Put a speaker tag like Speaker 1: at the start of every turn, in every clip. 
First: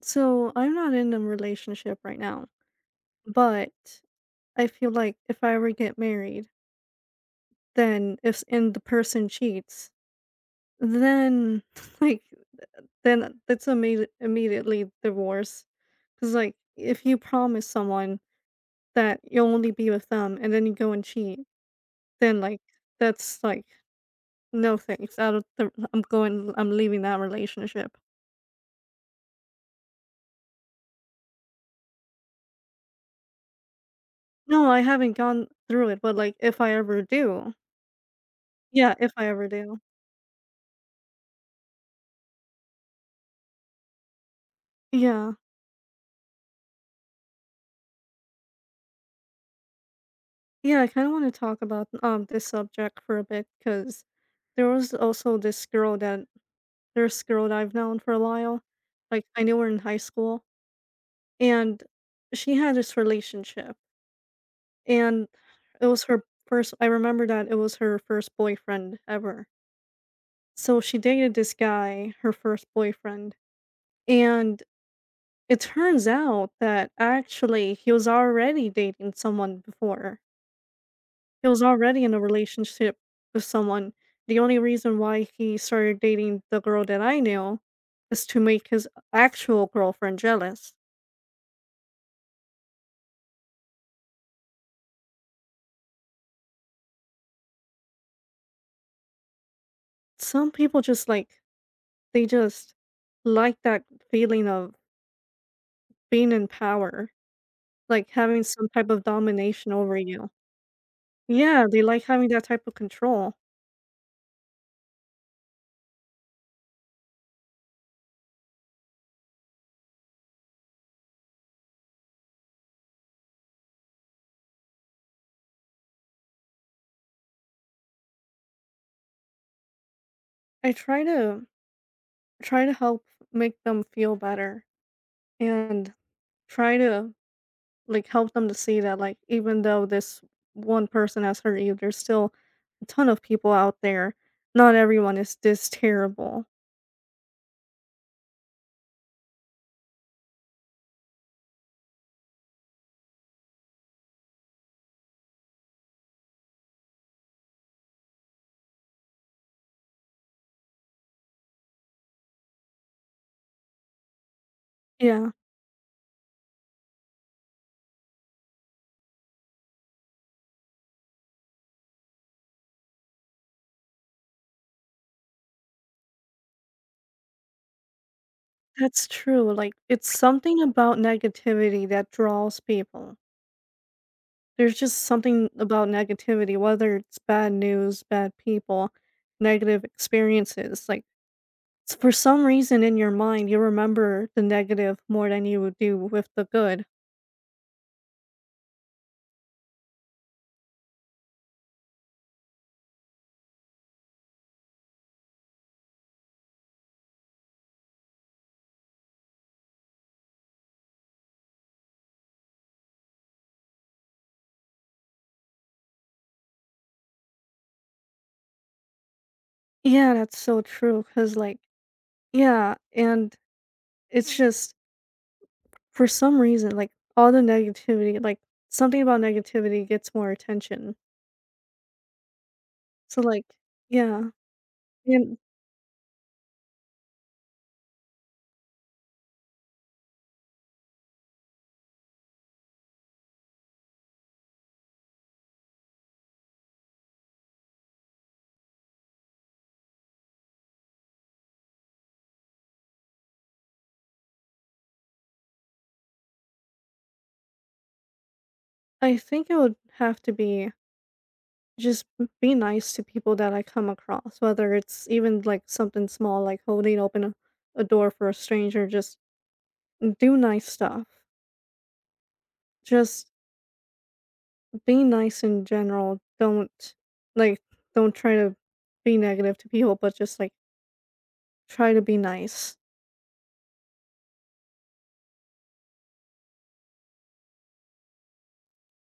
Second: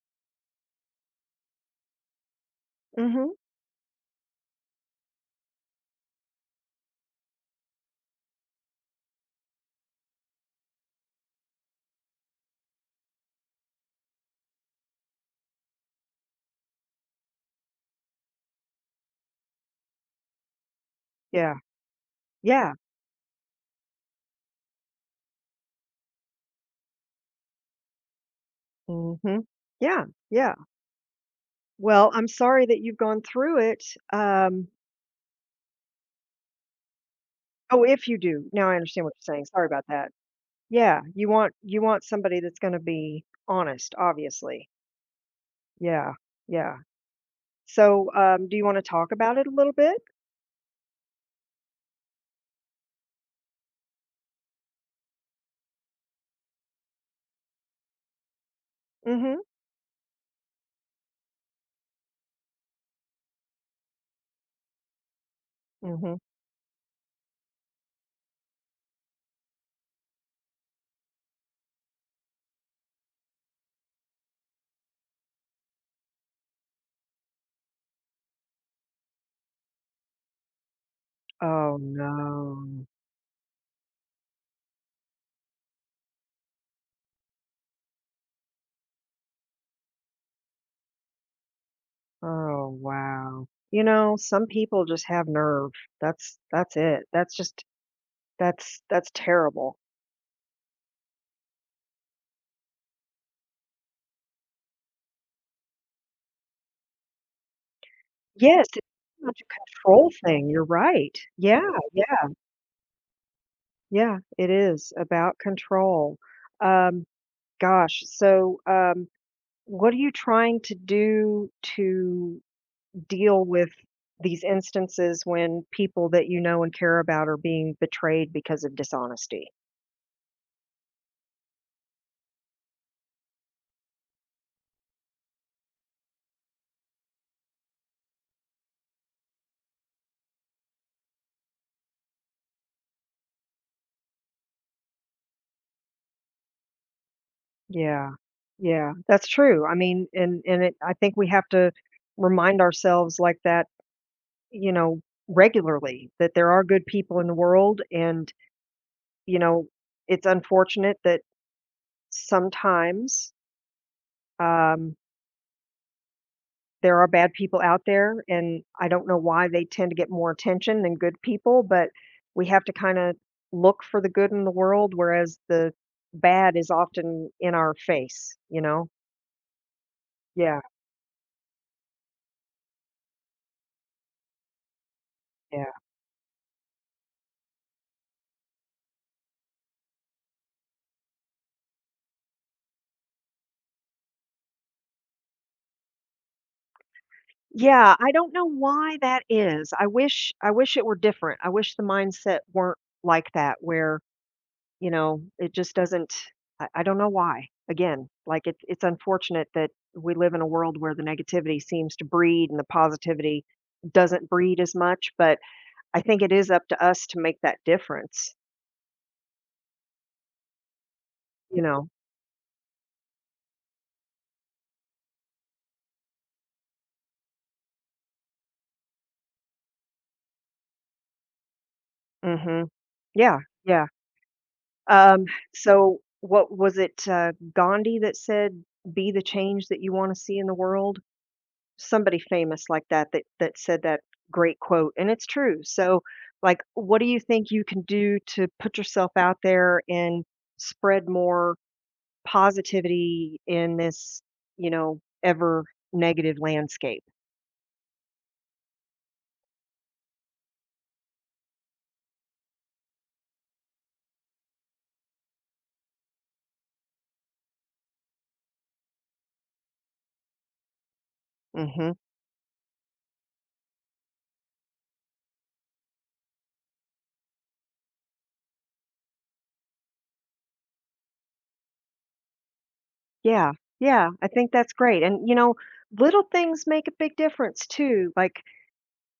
Speaker 1: So I'm not in a relationship right now,
Speaker 2: Mhm.
Speaker 1: but I feel like if I ever get married, then if and the person cheats, then like then that's immediately divorce. Because like if you promise someone that you'll only be with them and then you go and cheat,
Speaker 2: Yeah.
Speaker 1: then like
Speaker 2: Yeah.
Speaker 1: that's like no thanks. Out of the, I'm going. I'm leaving that relationship.
Speaker 2: Mhm. Yeah. Yeah. Well, I'm sorry that you've gone through it. Um
Speaker 1: No, I haven't gone through it, but like if I ever do,
Speaker 2: oh, if you do. Now I
Speaker 1: yeah,
Speaker 2: understand
Speaker 1: if
Speaker 2: what
Speaker 1: I
Speaker 2: you're saying.
Speaker 1: ever
Speaker 2: Sorry
Speaker 1: do,
Speaker 2: about that. Yeah. You want somebody that's going to be honest, obviously.
Speaker 1: yeah.
Speaker 2: Yeah. Yeah. So, do you want to talk about it a little bit?
Speaker 1: Yeah, I kind of want to talk about this subject for a bit because there was also this girl that there's girl that I've known for a while. Like
Speaker 2: Mhm.
Speaker 1: I knew her in high school, and she had this relationship, and it was
Speaker 2: Mhm.
Speaker 1: her first. I remember that it was her first boyfriend ever. So she dated this guy, her first boyfriend, and it turns out that actually he was already dating someone before. He was
Speaker 2: Oh
Speaker 1: already in a
Speaker 2: no.
Speaker 1: relationship with someone. The only reason why he started dating the girl that I knew is to make his actual girlfriend jealous.
Speaker 2: Oh wow. You know, some people just have nerve. That's it. That's just that's terrible.
Speaker 1: Some people just like they just like that feeling of being in power, like having
Speaker 2: Yes,
Speaker 1: some
Speaker 2: it's
Speaker 1: type of
Speaker 2: about a
Speaker 1: domination over
Speaker 2: control
Speaker 1: you.
Speaker 2: thing, you're right. Yeah,
Speaker 1: Yeah, they like
Speaker 2: yeah,
Speaker 1: having that type of control.
Speaker 2: yeah, it is about control. Um, Gosh, so, what are you trying to do to deal with these instances when people that you know and care about are being betrayed because of dishonesty?
Speaker 1: I try to try to help make them feel better and try to like help them to see that like even though this one person has hurt you, there's still a ton of people out there. Not everyone is this terrible.
Speaker 2: Yeah, yeah, that's true. I mean, and it I think we have to remind ourselves like that, you know, regularly that there are good people in the world, and you know, it's unfortunate that sometimes, um,
Speaker 1: Yeah,
Speaker 2: there are bad people out there, and I don't know why they tend to get more attention than good people, but we have to kinda look for the good in the world, whereas the bad is often in our face, you know?
Speaker 1: that's true. Like it's
Speaker 2: Yeah,
Speaker 1: something about negativity that draws people. There's just something
Speaker 2: yeah.
Speaker 1: about negativity, whether it's bad news, bad people, negative experiences. Like for some reason in your mind, you remember the negative more than you would do with the good.
Speaker 2: Yeah, I don't know why that is. I wish it were different. I wish the mindset weren't like that where, you know, it just doesn't. I don't know why. Again, like, it's unfortunate that we live in a world where the negativity seems to breed and the positivity doesn't breed as much, but I think it is up to us to make that difference,
Speaker 1: Yeah, that's so true. Cause like,
Speaker 2: you know?
Speaker 1: yeah, and it's just for some reason, like, all the negativity like, something about negativity gets more attention.
Speaker 2: Mhm.
Speaker 1: So,
Speaker 2: Yeah,
Speaker 1: like
Speaker 2: yeah.
Speaker 1: yeah,
Speaker 2: Um,
Speaker 1: and
Speaker 2: so what was it, Gandhi that said, "Be the change that you wanna see in the world?" Somebody famous like that said that great quote, and it's true. So, like, what do you think you can do to put yourself out there and spread more positivity in this ever negative landscape?
Speaker 1: I think it would have to be just be nice to people that I come across, whether it's even, like, something small, like holding open a door for a stranger, just do nice stuff.
Speaker 2: Mhm.
Speaker 1: Just be nice in general, don't like, don't try to be negative to people, but just, like, try to be nice
Speaker 2: Yeah, yeah. I think that's great. And, little things make a big difference too, like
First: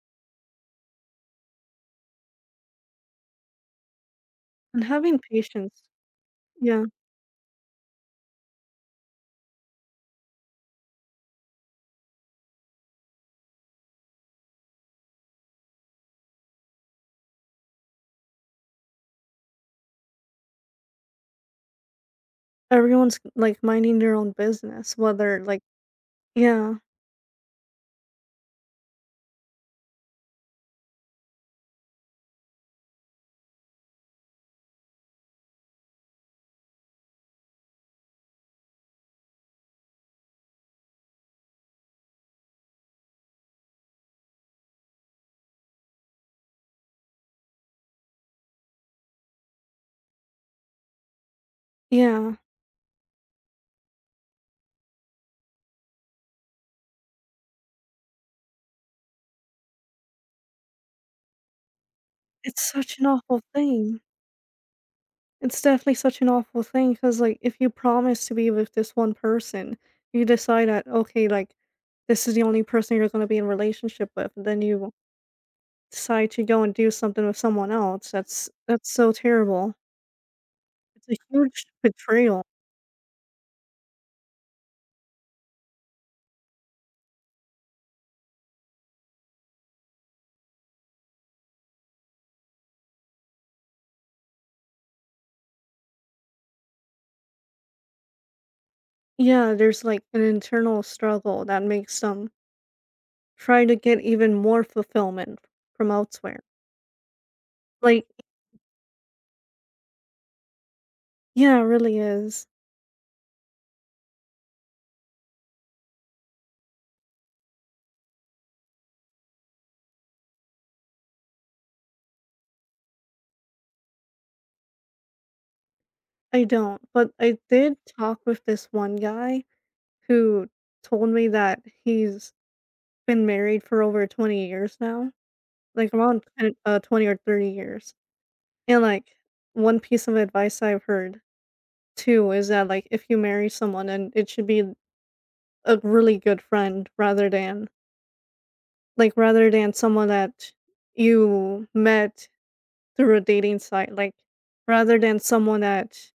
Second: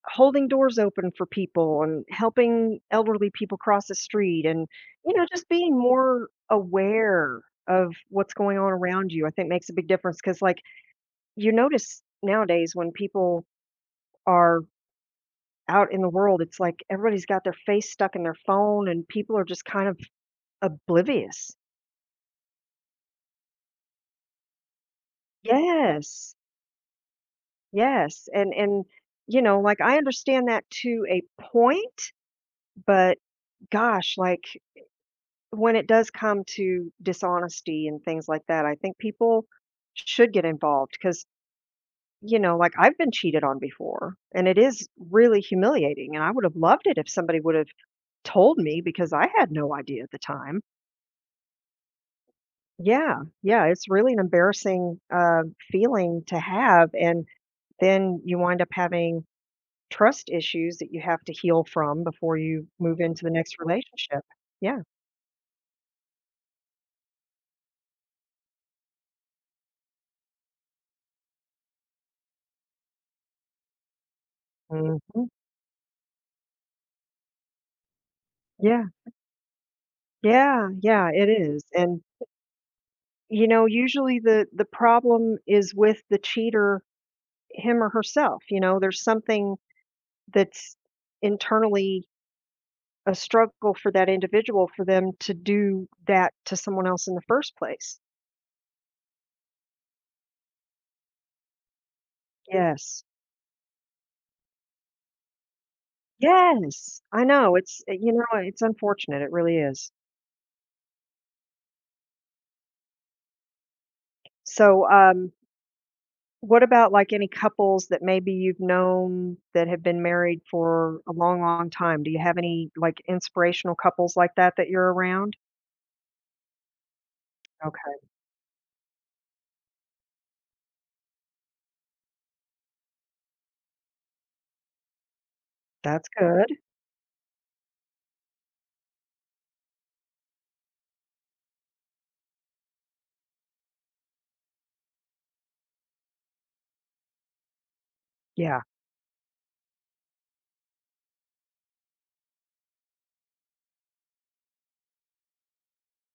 Speaker 2: holding doors open for people and helping elderly people cross the street. and
Speaker 1: and
Speaker 2: you
Speaker 1: having
Speaker 2: know just being
Speaker 1: patience.
Speaker 2: more
Speaker 1: Yeah.
Speaker 2: aware of what's going on around you, I think, makes a big difference, because like you notice nowadays, when people are out in the world, it's like everybody's got their face stuck in their phone, and people are just kind of oblivious.
Speaker 1: Everyone's, like, minding their own business, whether, like
Speaker 2: Yes.
Speaker 1: yeah,
Speaker 2: Yes. And like I understand that to a point, but gosh, like, when it does come to dishonesty and things like that, I think people should get involved because, like I've been cheated on before, and it is really humiliating. And I would have loved it if somebody would have told me because I had no idea at the time.
Speaker 1: yeah.
Speaker 2: Yeah. Yeah. It's really an embarrassing feeling to have. And then you wind up having trust issues that you have to heal from before you
Speaker 1: It's such
Speaker 2: move
Speaker 1: an
Speaker 2: into the
Speaker 1: awful
Speaker 2: next
Speaker 1: thing.
Speaker 2: relationship. Yeah.
Speaker 1: It's definitely such an awful thing because, like, if you promise to be with this one person, you decide that, okay, like, this is the only person you're gonna be in relationship with, and then you
Speaker 2: Hmm.
Speaker 1: decide to go and do something with someone else,
Speaker 2: Yeah.
Speaker 1: that's so terrible.
Speaker 2: Yeah.
Speaker 1: It's
Speaker 2: Yeah.
Speaker 1: a
Speaker 2: It is.
Speaker 1: huge
Speaker 2: And
Speaker 1: betrayal.
Speaker 2: You know, usually the problem is with the cheater, him or herself. There's something that's internally a struggle for that individual for them to do that to someone else in the first place.
Speaker 1: Yeah, there's, like, an internal struggle that makes them
Speaker 2: Yes.
Speaker 1: try to get even more fulfillment from elsewhere.
Speaker 2: Yes. I know, it's eh,
Speaker 1: Like
Speaker 2: you know, it's unfortunate, it really is.
Speaker 1: yeah, it really is.
Speaker 2: So, what about, like, any couples that maybe you've known that have been married for a long, long time? Do you have any, like, inspirational couples like that that you're around?
Speaker 1: I don't, but I did
Speaker 2: Okay,
Speaker 1: talk with this one guy who told me that he's been married for over 20 years now, like
Speaker 2: that's
Speaker 1: around
Speaker 2: good.
Speaker 1: 10 20 or 30 years. And like one piece of advice I've heard too is that like if you marry someone then it should be a really good friend rather than
Speaker 2: Yeah,
Speaker 1: like rather than someone that you met through a dating site, like rather than someone that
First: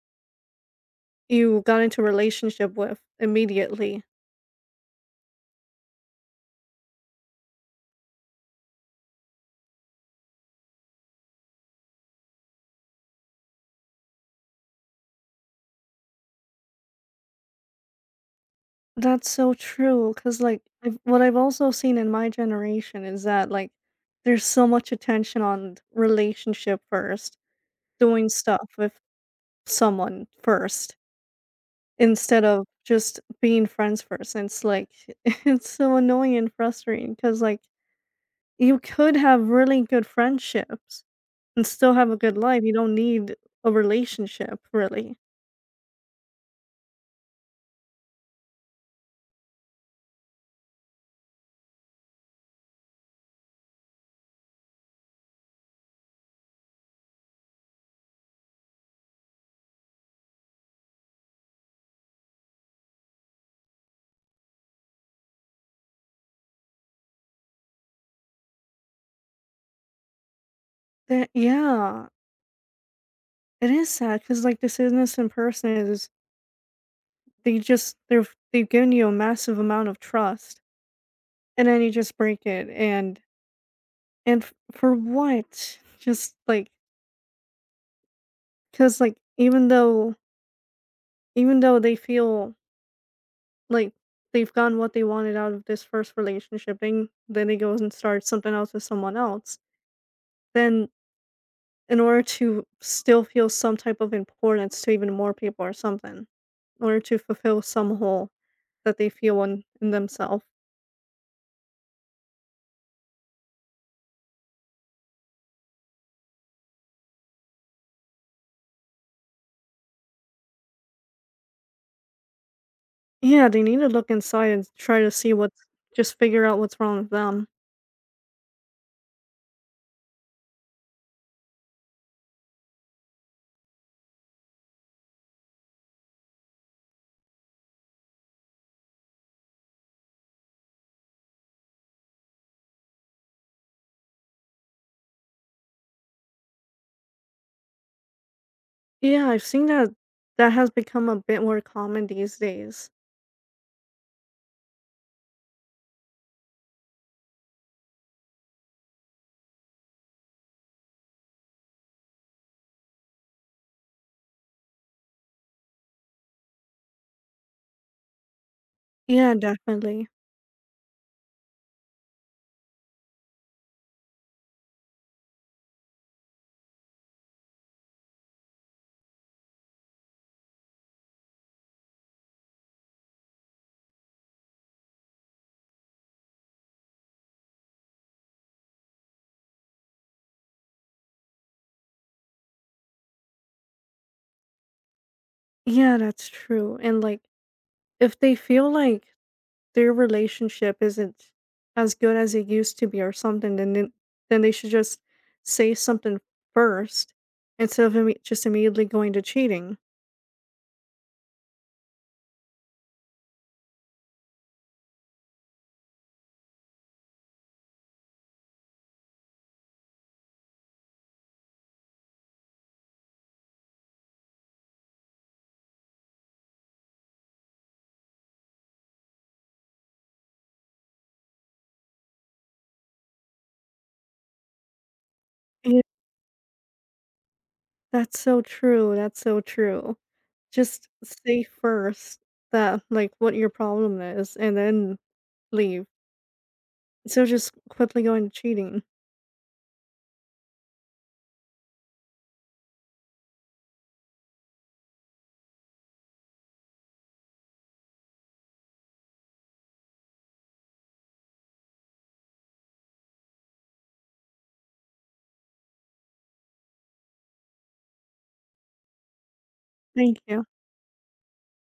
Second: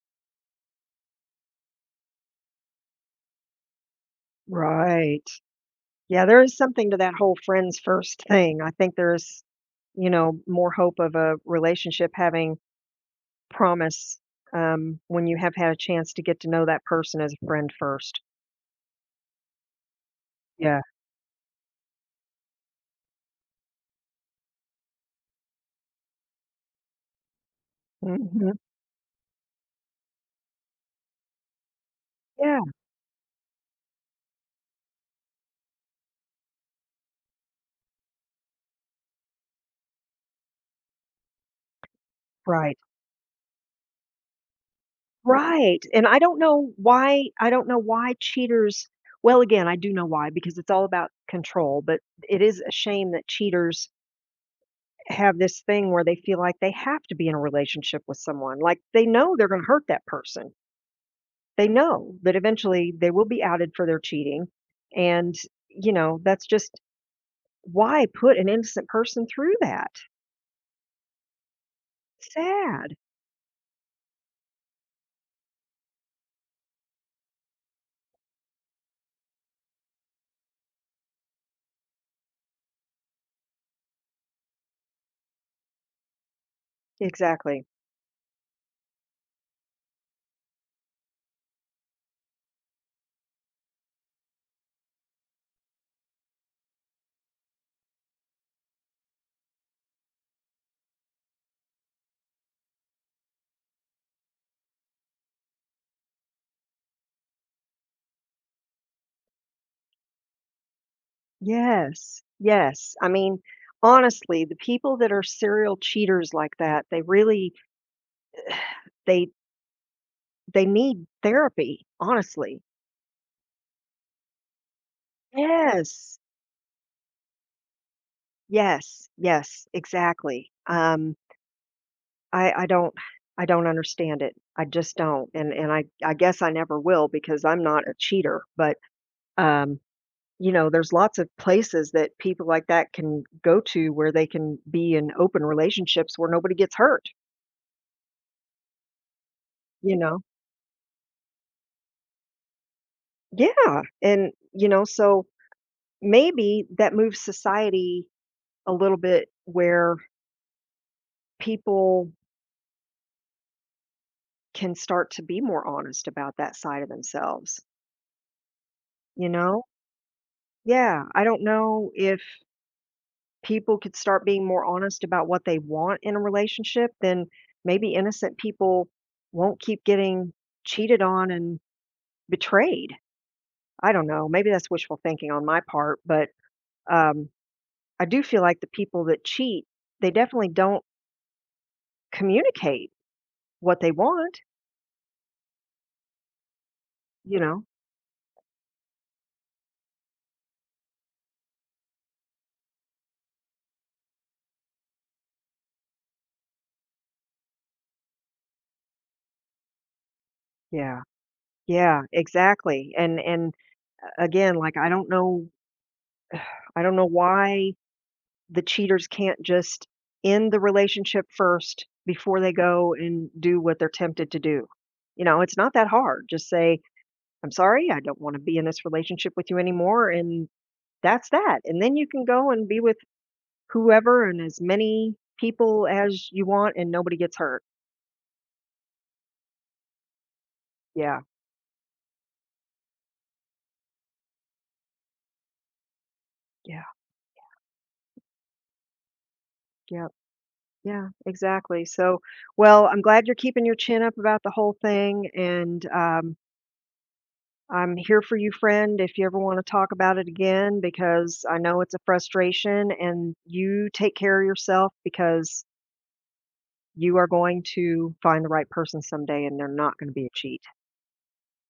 Speaker 1: you got into a relationship with immediately.
Speaker 2: right. Yeah, there is something to that whole friends first thing. I think there's more hope of a relationship having promise, when you have had a chance to get to know that person as a friend first.
Speaker 1: That's so true. Cause like,
Speaker 2: Yeah.
Speaker 1: I've what I've also seen in my generation is that, like, there's so much attention on relationship first, doing
Speaker 2: Hmm.
Speaker 1: stuff with someone first, instead
Speaker 2: Yeah.
Speaker 1: of just being friends first, and it's like, it's so annoying and frustrating. Cause like, you could have really good friendships and still have a good life, you
Speaker 2: Right.
Speaker 1: don't need a relationship, really.
Speaker 2: Right. And I don't know why, I don't know why cheaters, well, again, I do know why because it's all about control, but it is a shame that cheaters have this thing where they feel like they have to be in a relationship with someone. Like they know they're going to hurt that person. They know that eventually they will be outed for their cheating. And that's just why put an innocent person through that?
Speaker 1: That yeah.
Speaker 2: Sad.
Speaker 1: It is sad because, like, this innocent person is they just they're they've given you a massive amount of trust, and then you just break it, and f for what? Just, like,
Speaker 2: Exactly.
Speaker 1: cause like, even though they feel like they've gotten what they wanted out of this first relationship, then they goes and starts something else with someone else, then in order to still feel some type of importance to even more people or something, in order to fulfill some hole that they feel in themselves.
Speaker 2: Yes. Yes. I mean, honestly, the people that are serial cheaters like that, they really they they need therapy, honestly.
Speaker 1: Yeah, they need to look inside and try to see what's just
Speaker 2: Yes.
Speaker 1: figure out what's wrong with them.
Speaker 2: Yes. Yes, exactly. I I don't I don't understand it. I just don't, and I guess I never will because I'm not a cheater, but, um, there's lots of places that people like that can go to where they can be in open relationships where nobody gets hurt,
Speaker 1: Yeah, I've seen that
Speaker 2: you know?
Speaker 1: that has become a bit more common these days.
Speaker 2: Yeah, and, so maybe that moves society a little bit where people can start to be more honest about that side of themselves, you
Speaker 1: Yeah,
Speaker 2: know?
Speaker 1: definitely.
Speaker 2: Yeah, I don't know if people could start being more honest about what they want in a relationship, then maybe innocent people won't keep getting cheated on and betrayed. I don't know. Maybe that's wishful thinking on my part, but um, I do feel like the people that cheat, they definitely don't communicate what they want,
Speaker 1: Yeah, that's true. And like
Speaker 2: you know?
Speaker 1: if they feel like their relationship isn't as good as it used to be or something, then they should just say something first instead of just immediately going to cheating.
Speaker 2: Yeah. Yeah, exactly. And again, like I don't know why the cheaters can't just end the relationship first before they go and do what they're tempted to do. You know, it's not that hard. Just say, I'm sorry, I don't want to be in this relationship with you anymore. And that's that. And then you can go and be with whoever and as many
Speaker 1: Yeah,
Speaker 2: people as you want and nobody gets hurt.
Speaker 1: that's so true. That's so true. Just
Speaker 2: Yeah.
Speaker 1: say first that, like, what your problem is and then leave.
Speaker 2: Yeah.
Speaker 1: So just quickly going to cheating.
Speaker 2: Yeah. Yeah, exactly. So, well, I'm glad you're keeping your chin up about the whole thing. And I'm here for you, friend, if you ever want to talk about it again, because I know it's a frustration and you take care of yourself because you are going to find the right person someday and they're not going to
Speaker 1: Thank
Speaker 2: be a
Speaker 1: you.
Speaker 2: cheat.